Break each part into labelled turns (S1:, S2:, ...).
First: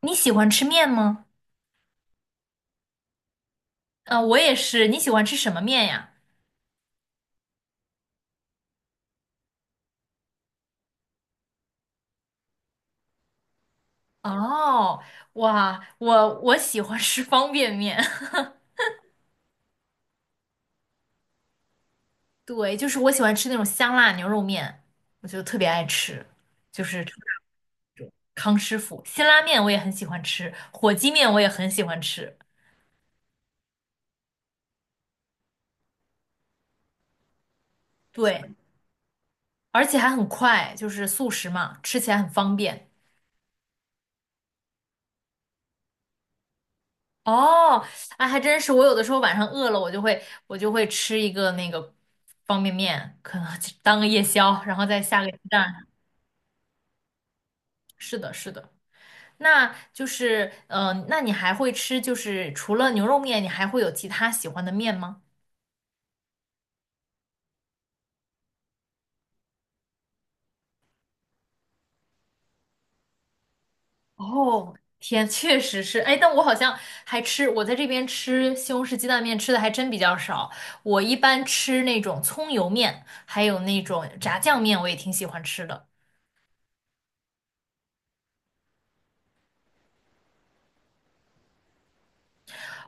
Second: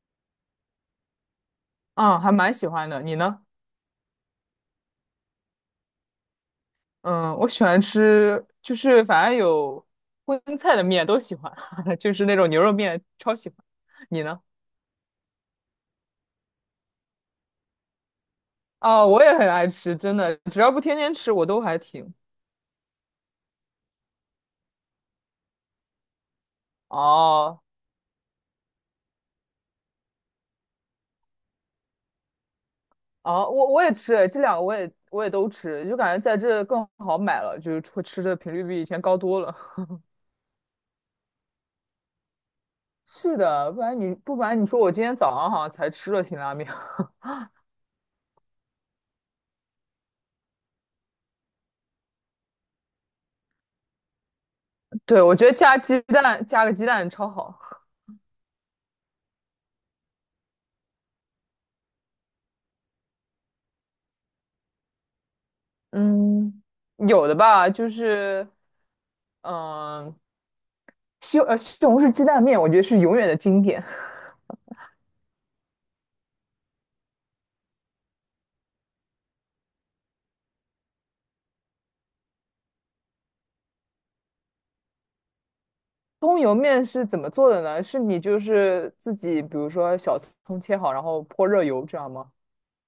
S1: 你喜欢吃面吗？
S2: 嗯，还蛮喜欢的。你呢？
S1: 啊、我也是。你喜欢吃什么面呀？
S2: 嗯，我喜欢吃，就是反正有荤菜的面都喜欢，就是那种牛肉面超喜欢。你呢？
S1: 哦，哇，我喜欢吃方便面。
S2: 啊，我也很爱吃，真的，只要不天天吃，我都还挺。
S1: 对，就是我喜欢吃那种香辣牛肉面，我就特别爱吃，就是
S2: 哦
S1: 康师傅辛拉面我也很喜欢吃，火鸡面我也很喜欢吃。
S2: 哦，我也吃，这两个我也都吃，就感觉在这更好买了，就是会吃的
S1: 对，
S2: 频率比以前高多了。
S1: 而且还很快，就是速食嘛，吃起来很方便。
S2: 是的，不然你不瞒你说我今天早上好像才吃了辛拉面。
S1: 哦，哎，还真是，我有的时候晚上饿了，我就会吃一个那个方便面，可能就当个夜宵，然后再
S2: 对，
S1: 下个
S2: 我
S1: 鸡
S2: 觉得加
S1: 蛋。
S2: 鸡蛋加个鸡蛋超好。
S1: 是的，是的，那就是，嗯、那你还会吃，就是除了牛肉面，你还会有其他喜欢的面吗？
S2: 嗯。有的吧，就是嗯，西红柿鸡蛋面，我觉得是永远的经典。
S1: 哦，天，确实是，哎，但我好像还吃，我在这边吃西红柿鸡蛋面吃的还真比较少，我一般吃那种葱油面，还有那种炸酱面，我也挺喜欢吃的。
S2: 葱油面是怎么做的呢？是你就是自己，比如说小葱切好，然后泼热油，这样吗？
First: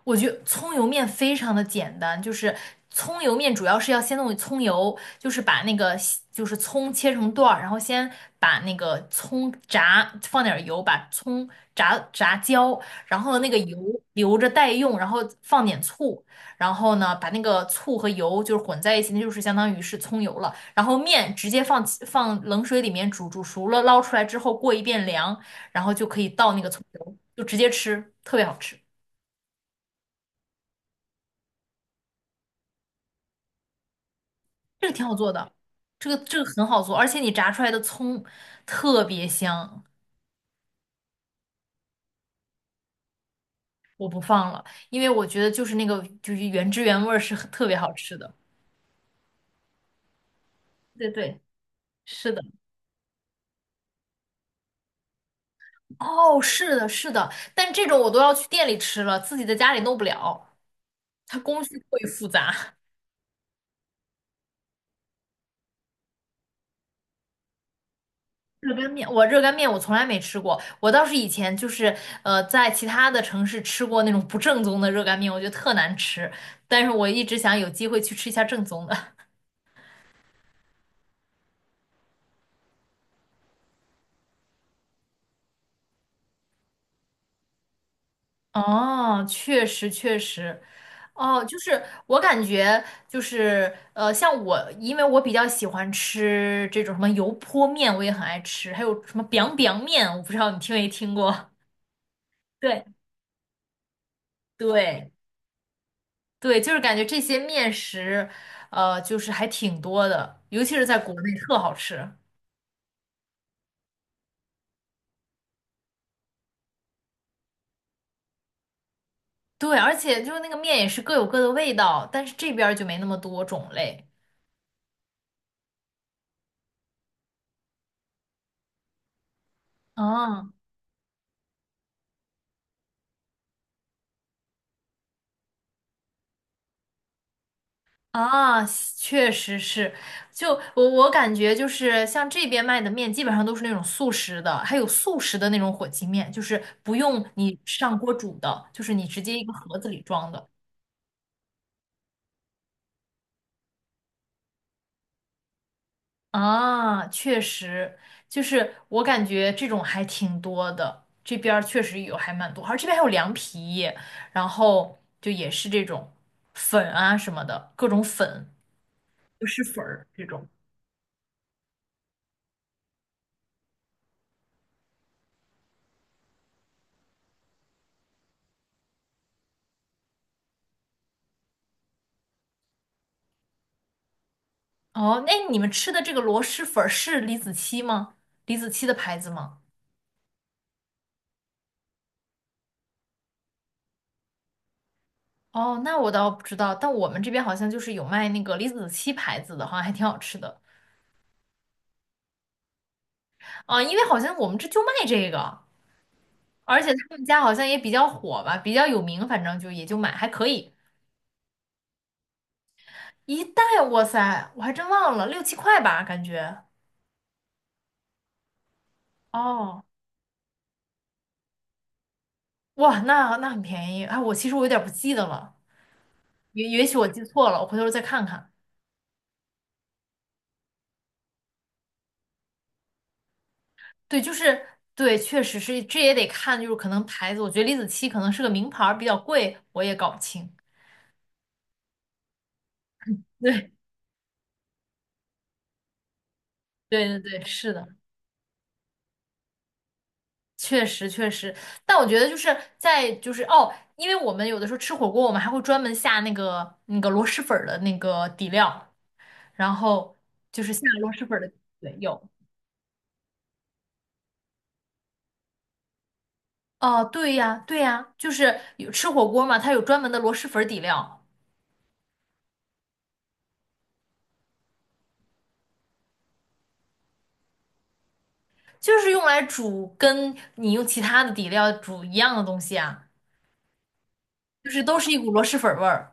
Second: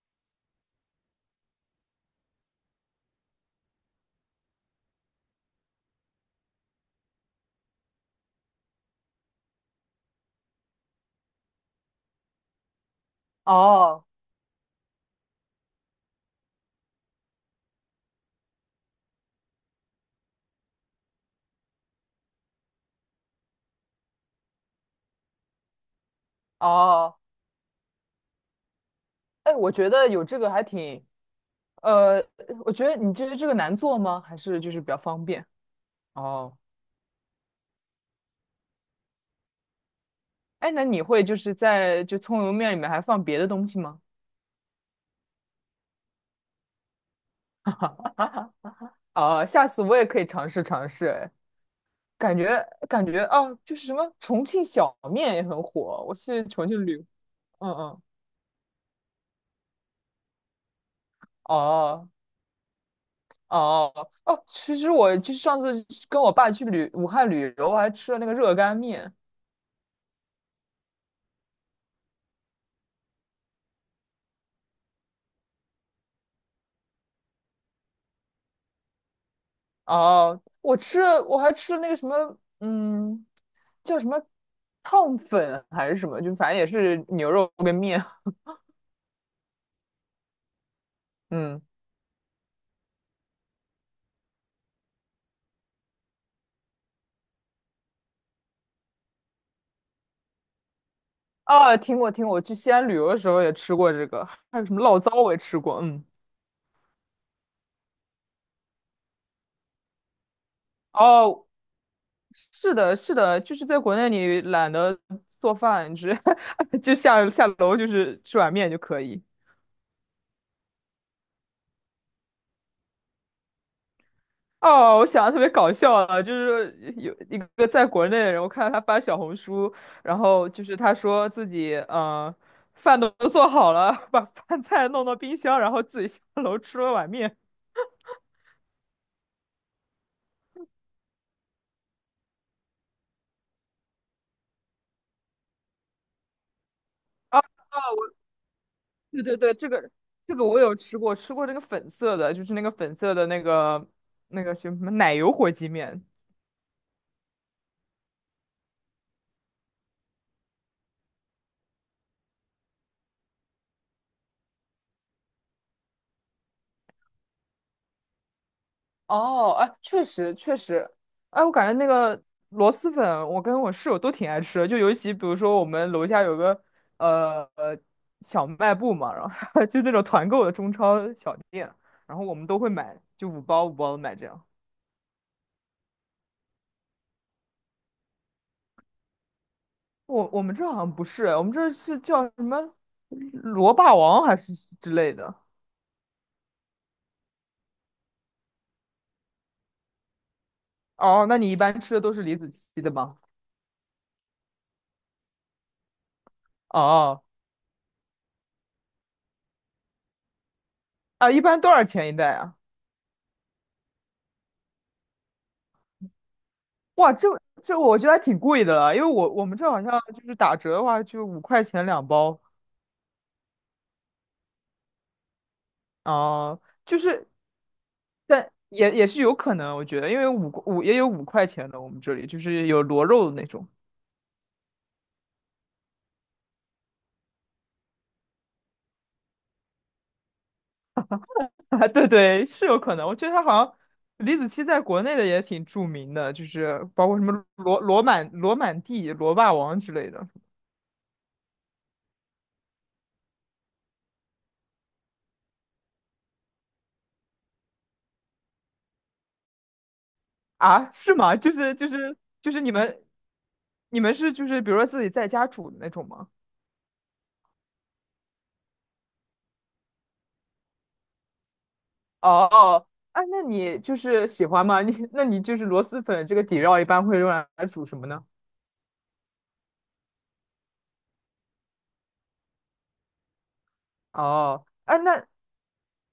S1: 我觉得葱油面非常的简单，就是葱油面主要是要先弄葱油，就是把那个就是葱切成段儿，然后先把那个葱炸，放点儿油，把葱炸炸焦，然后那个油
S2: 哦
S1: 留着待用，然后放点醋，然后呢把那个醋和油就是混在一起，那就是相当于是葱油了。然后面直接放冷水里面煮，煮熟了捞出来之后过一遍凉，然后就可以倒那个葱油，
S2: 哦，
S1: 就直接吃，特别好吃。
S2: 哎，我觉得有这个还挺，呃，我觉得你觉得这个难做吗？还是就是比
S1: 这个
S2: 较
S1: 挺好
S2: 方
S1: 做
S2: 便？
S1: 的，这个
S2: 哦，
S1: 很好做，而且你炸出来的葱特别香，
S2: 哎，那你会就是在就葱油面里面还放别的东西吗？
S1: 我不放了，因为我觉得就是那个就是原汁原味儿是很特别好吃 的。
S2: 啊，下次我也可以尝试尝试。
S1: 对
S2: 哎
S1: 对，是
S2: 感
S1: 的，
S2: 觉感觉啊，就是什么重庆小面也很火，我
S1: 哦，
S2: 是重
S1: 是
S2: 庆
S1: 的，
S2: 旅。
S1: 是的，
S2: 嗯
S1: 但这种
S2: 嗯，
S1: 我都要去店里吃了，自己在家里弄不了，它工序过于
S2: 哦
S1: 复杂。
S2: 哦哦，其实我就是上次跟我爸去旅武汉旅游，我还吃了那个热
S1: 热
S2: 干
S1: 干面，
S2: 面。
S1: 我热干面我从来没吃过，我倒是以前就是在其他的城市吃过那种不正宗的热干面，我觉得特难吃，但是我一直想有机会去吃一下正宗的。
S2: 哦，我吃了，我还吃了那个什么，嗯，叫什么烫粉还是什么，就反正也是牛肉跟面。
S1: 哦，确实确实，哦，就
S2: 嗯，
S1: 是我感觉就是，像我，因为我比较喜欢吃这种什么油泼面，我也很爱吃，还有什么 biang biang 面，我不知道你听没听过。
S2: 啊，听过听过，我去 西
S1: 对
S2: 安旅游的时候也吃过这个，还有什么醪
S1: 对
S2: 糟我也吃过。嗯，
S1: 对，就是感觉这些面食，就是还挺多的，尤其是在国内
S2: 哦，
S1: 特好吃。
S2: 是的，是的，就是在国内你懒得做饭，只 就下楼就是吃碗面就可以。
S1: 对，而且就是那个面也是各有各的味道，但是这边儿就没那么多种类。
S2: 哦，我想的特别搞笑啊，就是有一个在国内的人，我看到他发小红书，然后
S1: 嗯。
S2: 就是他说自己饭都做好了，把饭菜弄到冰箱，然后自己下楼吃了碗面。
S1: 啊，确实是，就我我感觉就是像这边卖的面，基本上都是那种速食的，还有速食的那种火鸡面，就是不用
S2: 啊，
S1: 你上锅煮的，就是你直
S2: 对
S1: 接
S2: 对
S1: 一个
S2: 对，这
S1: 盒子
S2: 个
S1: 里装
S2: 这个
S1: 的。
S2: 我有吃过，吃过这个粉色的，就是那个粉色的那个什么奶油火鸡面。
S1: 啊，确实，就是我感觉这种还挺多的，这边儿确实有还蛮多，而这边还有凉皮，然后就也是这种粉啊什么的，各种粉，就
S2: 哦，
S1: 是
S2: 哎，
S1: 粉
S2: 确
S1: 儿这
S2: 实
S1: 种。
S2: 确实，哎，我感觉那个螺蛳粉，我跟我室友都挺爱吃的，就尤其比如说我们楼下有个呃呃小卖部嘛，然后 就那种团购的中超小店，然后我们都会买，就五包五包的买这样。
S1: 哦，那你们吃的这个螺蛳粉儿是李子柒吗？李子柒的牌子吗？
S2: 我们这好像不是，我们这是叫什么螺霸王还是之类的。
S1: 哦，那我倒不知道，但我们这边好像就是有卖那个李子柒牌子的，好像还挺好吃的。
S2: 哦，那你一般吃的都是李子柒的吗？
S1: 啊、因为好像我们这就卖这个，而且他
S2: 哦，
S1: 们家好像也比较火吧，比较有名，反正就也就买还可以。
S2: 啊，一般多少钱一袋啊？
S1: 一袋，哇塞，我还真忘了，六七块吧，感觉。
S2: 哇，这这我觉得还挺贵的了，因为我们这好
S1: 哦，
S2: 像就是打折的话，就五块钱两包
S1: 哇，那那很便宜。哎，我其实我有点不记得了，
S2: 啊、
S1: 也许
S2: 就
S1: 我记
S2: 是
S1: 错了，我回头再看
S2: 但
S1: 看。
S2: 也也是有可能，我觉得，因为五五也有五块钱的，我们这里就是有螺肉的那种
S1: 对，就是对，确实是，这也得看，就是可能牌子，我觉得李子柒可能是个名牌儿，比较贵，我也搞不清。
S2: 啊对对，是有可能。我觉得 它好
S1: 对，
S2: 像李子柒在国内的也挺著名的，就是
S1: 对
S2: 包括
S1: 对
S2: 什
S1: 对，
S2: 么
S1: 是的，
S2: 罗满地、罗霸王之类的
S1: 确实确实。但我觉得就是在就是哦，因为我们有的时候吃火锅，我们还会专门下那个那个螺蛳粉儿的那个底料，然后就是下
S2: 啊，
S1: 螺
S2: 是
S1: 蛳粉
S2: 吗？
S1: 儿
S2: 就
S1: 的，
S2: 是就
S1: 对，
S2: 是
S1: 有。
S2: 就是你们就是比如说自己在家煮的那种吗？
S1: 哦，对呀，对呀，就是有吃火锅嘛，它有专门的螺蛳粉儿底料，
S2: 哦，哦，哎，那你就是喜欢吗？你那你就是螺蛳粉这个底料一般会用来煮什么呢？
S1: 就是用来煮跟你用其他的底料煮一样的东西啊。
S2: 哦，
S1: 就是都
S2: 哎，
S1: 是一
S2: 那
S1: 股螺蛳粉儿味儿。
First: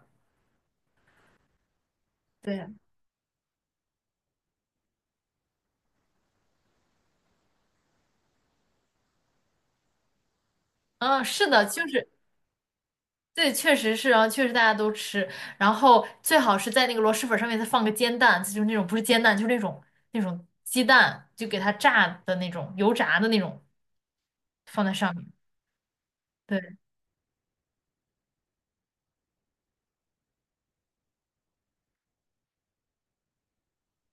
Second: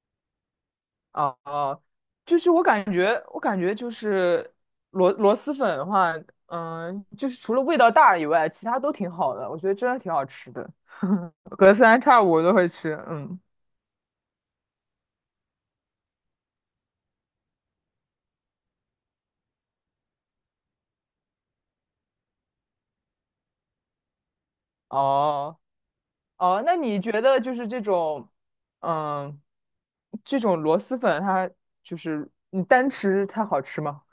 S2: 哦哦，
S1: 对，
S2: 我感觉就是螺蛳粉的话，嗯，就是除了味道大以外，其他都挺好的，我觉得真的挺好吃的，
S1: 嗯，是 的，
S2: 隔
S1: 就
S2: 三
S1: 是
S2: 差五都会吃。嗯，
S1: 对，确实是，然后确实大家都吃，然后最好是在那个螺蛳粉上面再放个煎蛋，就是那种不是煎蛋，就是那种那种鸡蛋，就给它炸的那种油炸的那种放在上面。
S2: 哦哦，那
S1: 对，
S2: 你觉得就是这种，嗯，这种螺蛳粉它就是你单吃它好吃吗？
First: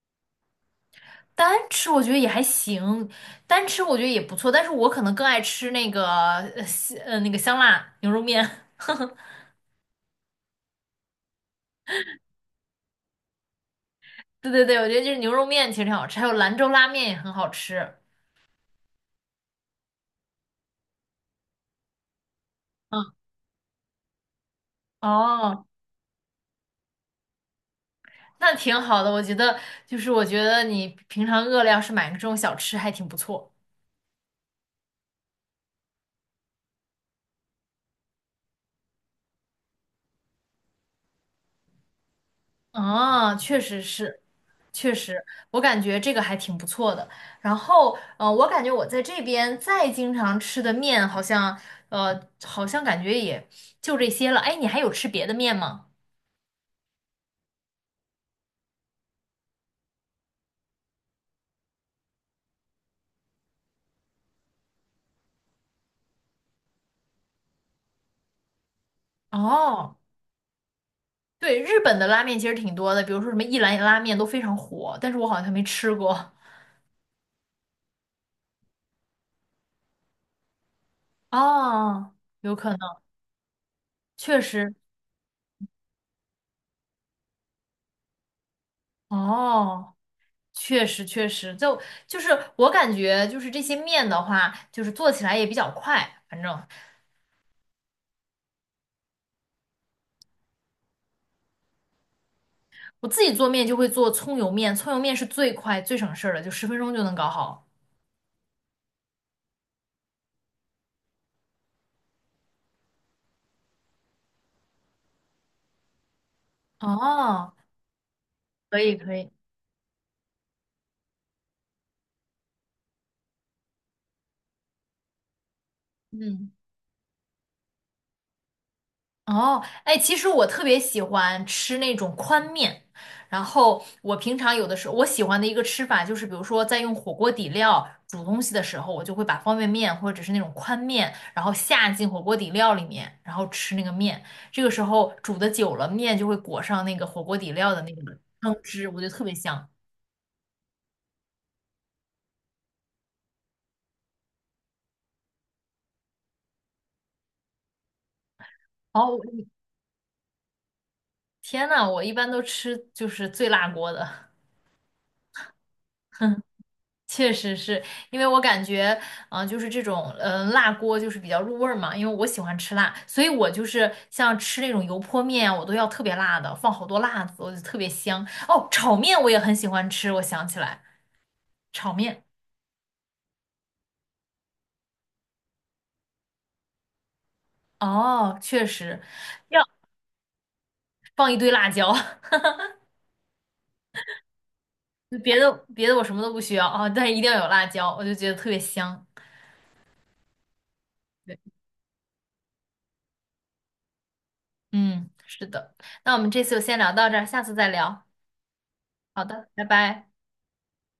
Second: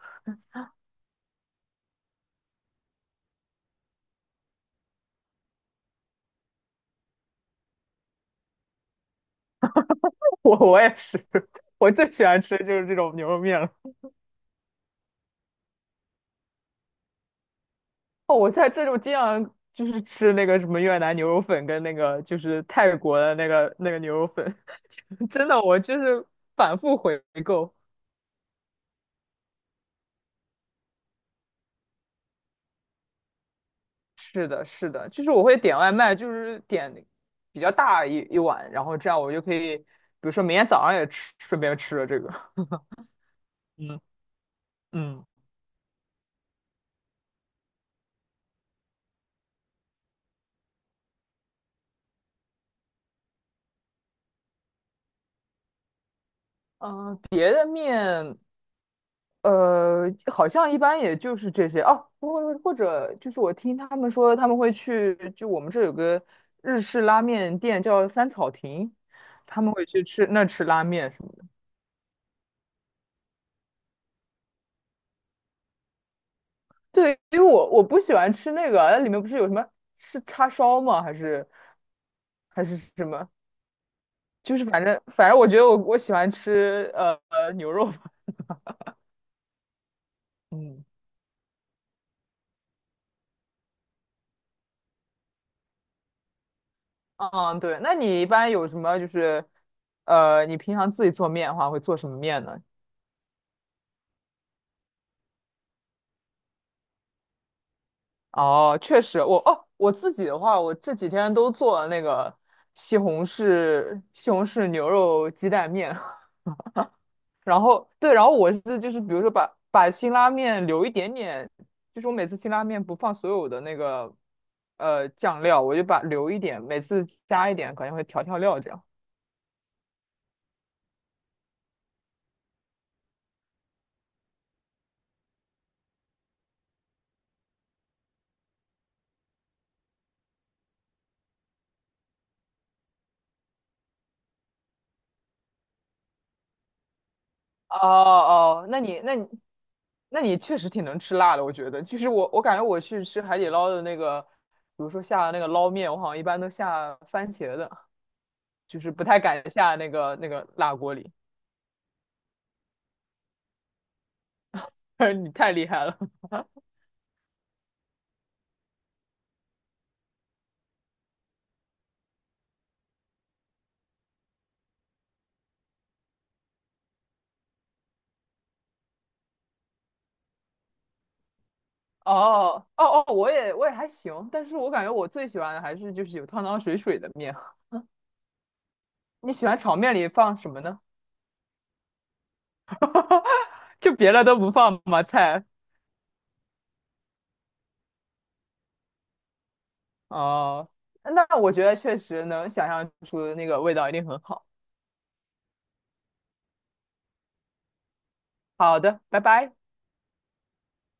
S1: 单吃我觉得也还行，单吃我觉得也不错，但是我可能更爱吃那个呃西呃那个香辣牛肉面。
S2: 我也是，我最喜欢吃的就是这种牛肉面了。
S1: 对对对，我觉得就是牛肉面其实挺好吃，还有兰州拉面也很好吃。
S2: 哦，我在这种经常就是吃那个什么越南牛肉粉跟那个就是泰
S1: 嗯，
S2: 国的那个牛肉粉，真的
S1: 哦。
S2: 我就是反复回购。
S1: 那挺好的，我觉得就是我觉得你平常饿了，要是买个这种小吃还挺不错。
S2: 是的，是的，就是我会点外卖，就是点比较大一碗，然后这样我就可以，比如说明天早上也吃，顺便吃了这个。
S1: 啊，确实
S2: 嗯
S1: 是，确实，
S2: 嗯。
S1: 我感觉这个还挺不错的。然后，我感觉我在这边再经常吃的面，好像，好像感觉也就这些了。哎，你还有吃别的面吗？
S2: 嗯，别的面。呃，好像一般也就是这些哦，或者就是我听他们说他们会去，就我们这有个日式拉面店叫三草亭，他们会
S1: 哦，
S2: 去吃吃拉面什么的。
S1: 对，日本的拉面其实挺多的，比如说什么一兰拉面都非常火，但是我好像没吃过。
S2: 对，因为我不喜欢吃那个啊，那里面不是有什么是叉烧吗？还 是
S1: 哦，有
S2: 还
S1: 可
S2: 是
S1: 能，
S2: 什么？
S1: 确
S2: 就是
S1: 实。
S2: 反正我觉得我喜欢吃牛肉吧。
S1: 哦。
S2: 嗯
S1: 确实，确实，就是我感觉，就是这些面的话，就是做起来也比较快。反正
S2: 嗯，对，那你一般有什么就是你平常自己做面的话会做什么面呢？
S1: 我自己做面就会做葱油面，葱油面是最快最省事儿的，就10分钟就能搞好。
S2: 哦，确实，我自己的话，我这几天都做了那个西红柿牛肉鸡蛋面，
S1: 哦，
S2: 然后对，然后我是
S1: 可
S2: 就
S1: 以，
S2: 是比
S1: 可
S2: 如
S1: 以，
S2: 说把辛拉面留一点点，就是我每次辛拉面不放所有的那个酱料，我就把留一
S1: 嗯。
S2: 点，每次加一点，可能会调料这样。
S1: 哦，哎，其实我特别喜欢吃那种宽面，然后我平常有的时候我喜欢的一个吃法就是，比如说在用火锅底料煮东西的时候，我就会把方便面或者是那种宽面，然后下进火锅底料里面，然后吃那个面。这个时候煮的久了，面就会裹上那个火锅底料
S2: 哦
S1: 的那个汤
S2: 哦，
S1: 汁，我觉得特别香。
S2: 那你确实挺能吃辣的，我觉得。就是我感觉我去吃海底捞的那个，比如说下的那个捞面，我好像一般都下番茄的。就是不太
S1: 哦，
S2: 敢下那个辣锅里。
S1: 天呐，我一般都吃就是最辣锅的。
S2: 你太厉害了。
S1: 哼。确实是因为我感觉，嗯、就是这种，嗯、辣锅就是比较入味儿嘛。因为我喜欢吃辣，所以我就是像吃那种油泼面啊，我都要特别辣的，放好多辣子，我就特别香。哦，炒面我也很喜欢吃，我想起来，炒 面，
S2: 哦哦哦，我也还行，但是我感觉我最喜欢的还是就是有汤汤水水的面。
S1: 哦，确实
S2: 你喜欢
S1: 要
S2: 炒面里放什么呢？
S1: 放一堆辣椒，
S2: 就别的都不放吗？
S1: 别
S2: 菜
S1: 的别的我什么都不需要啊、但是一定要有辣椒，我就觉得特别香。
S2: 哦，那
S1: 对，
S2: 我觉得确实能想象出那个味道一定很好。
S1: 嗯，是的。那我们这次就先聊到这儿，下次再聊。
S2: 好的，拜
S1: 好的，
S2: 拜。
S1: 拜拜。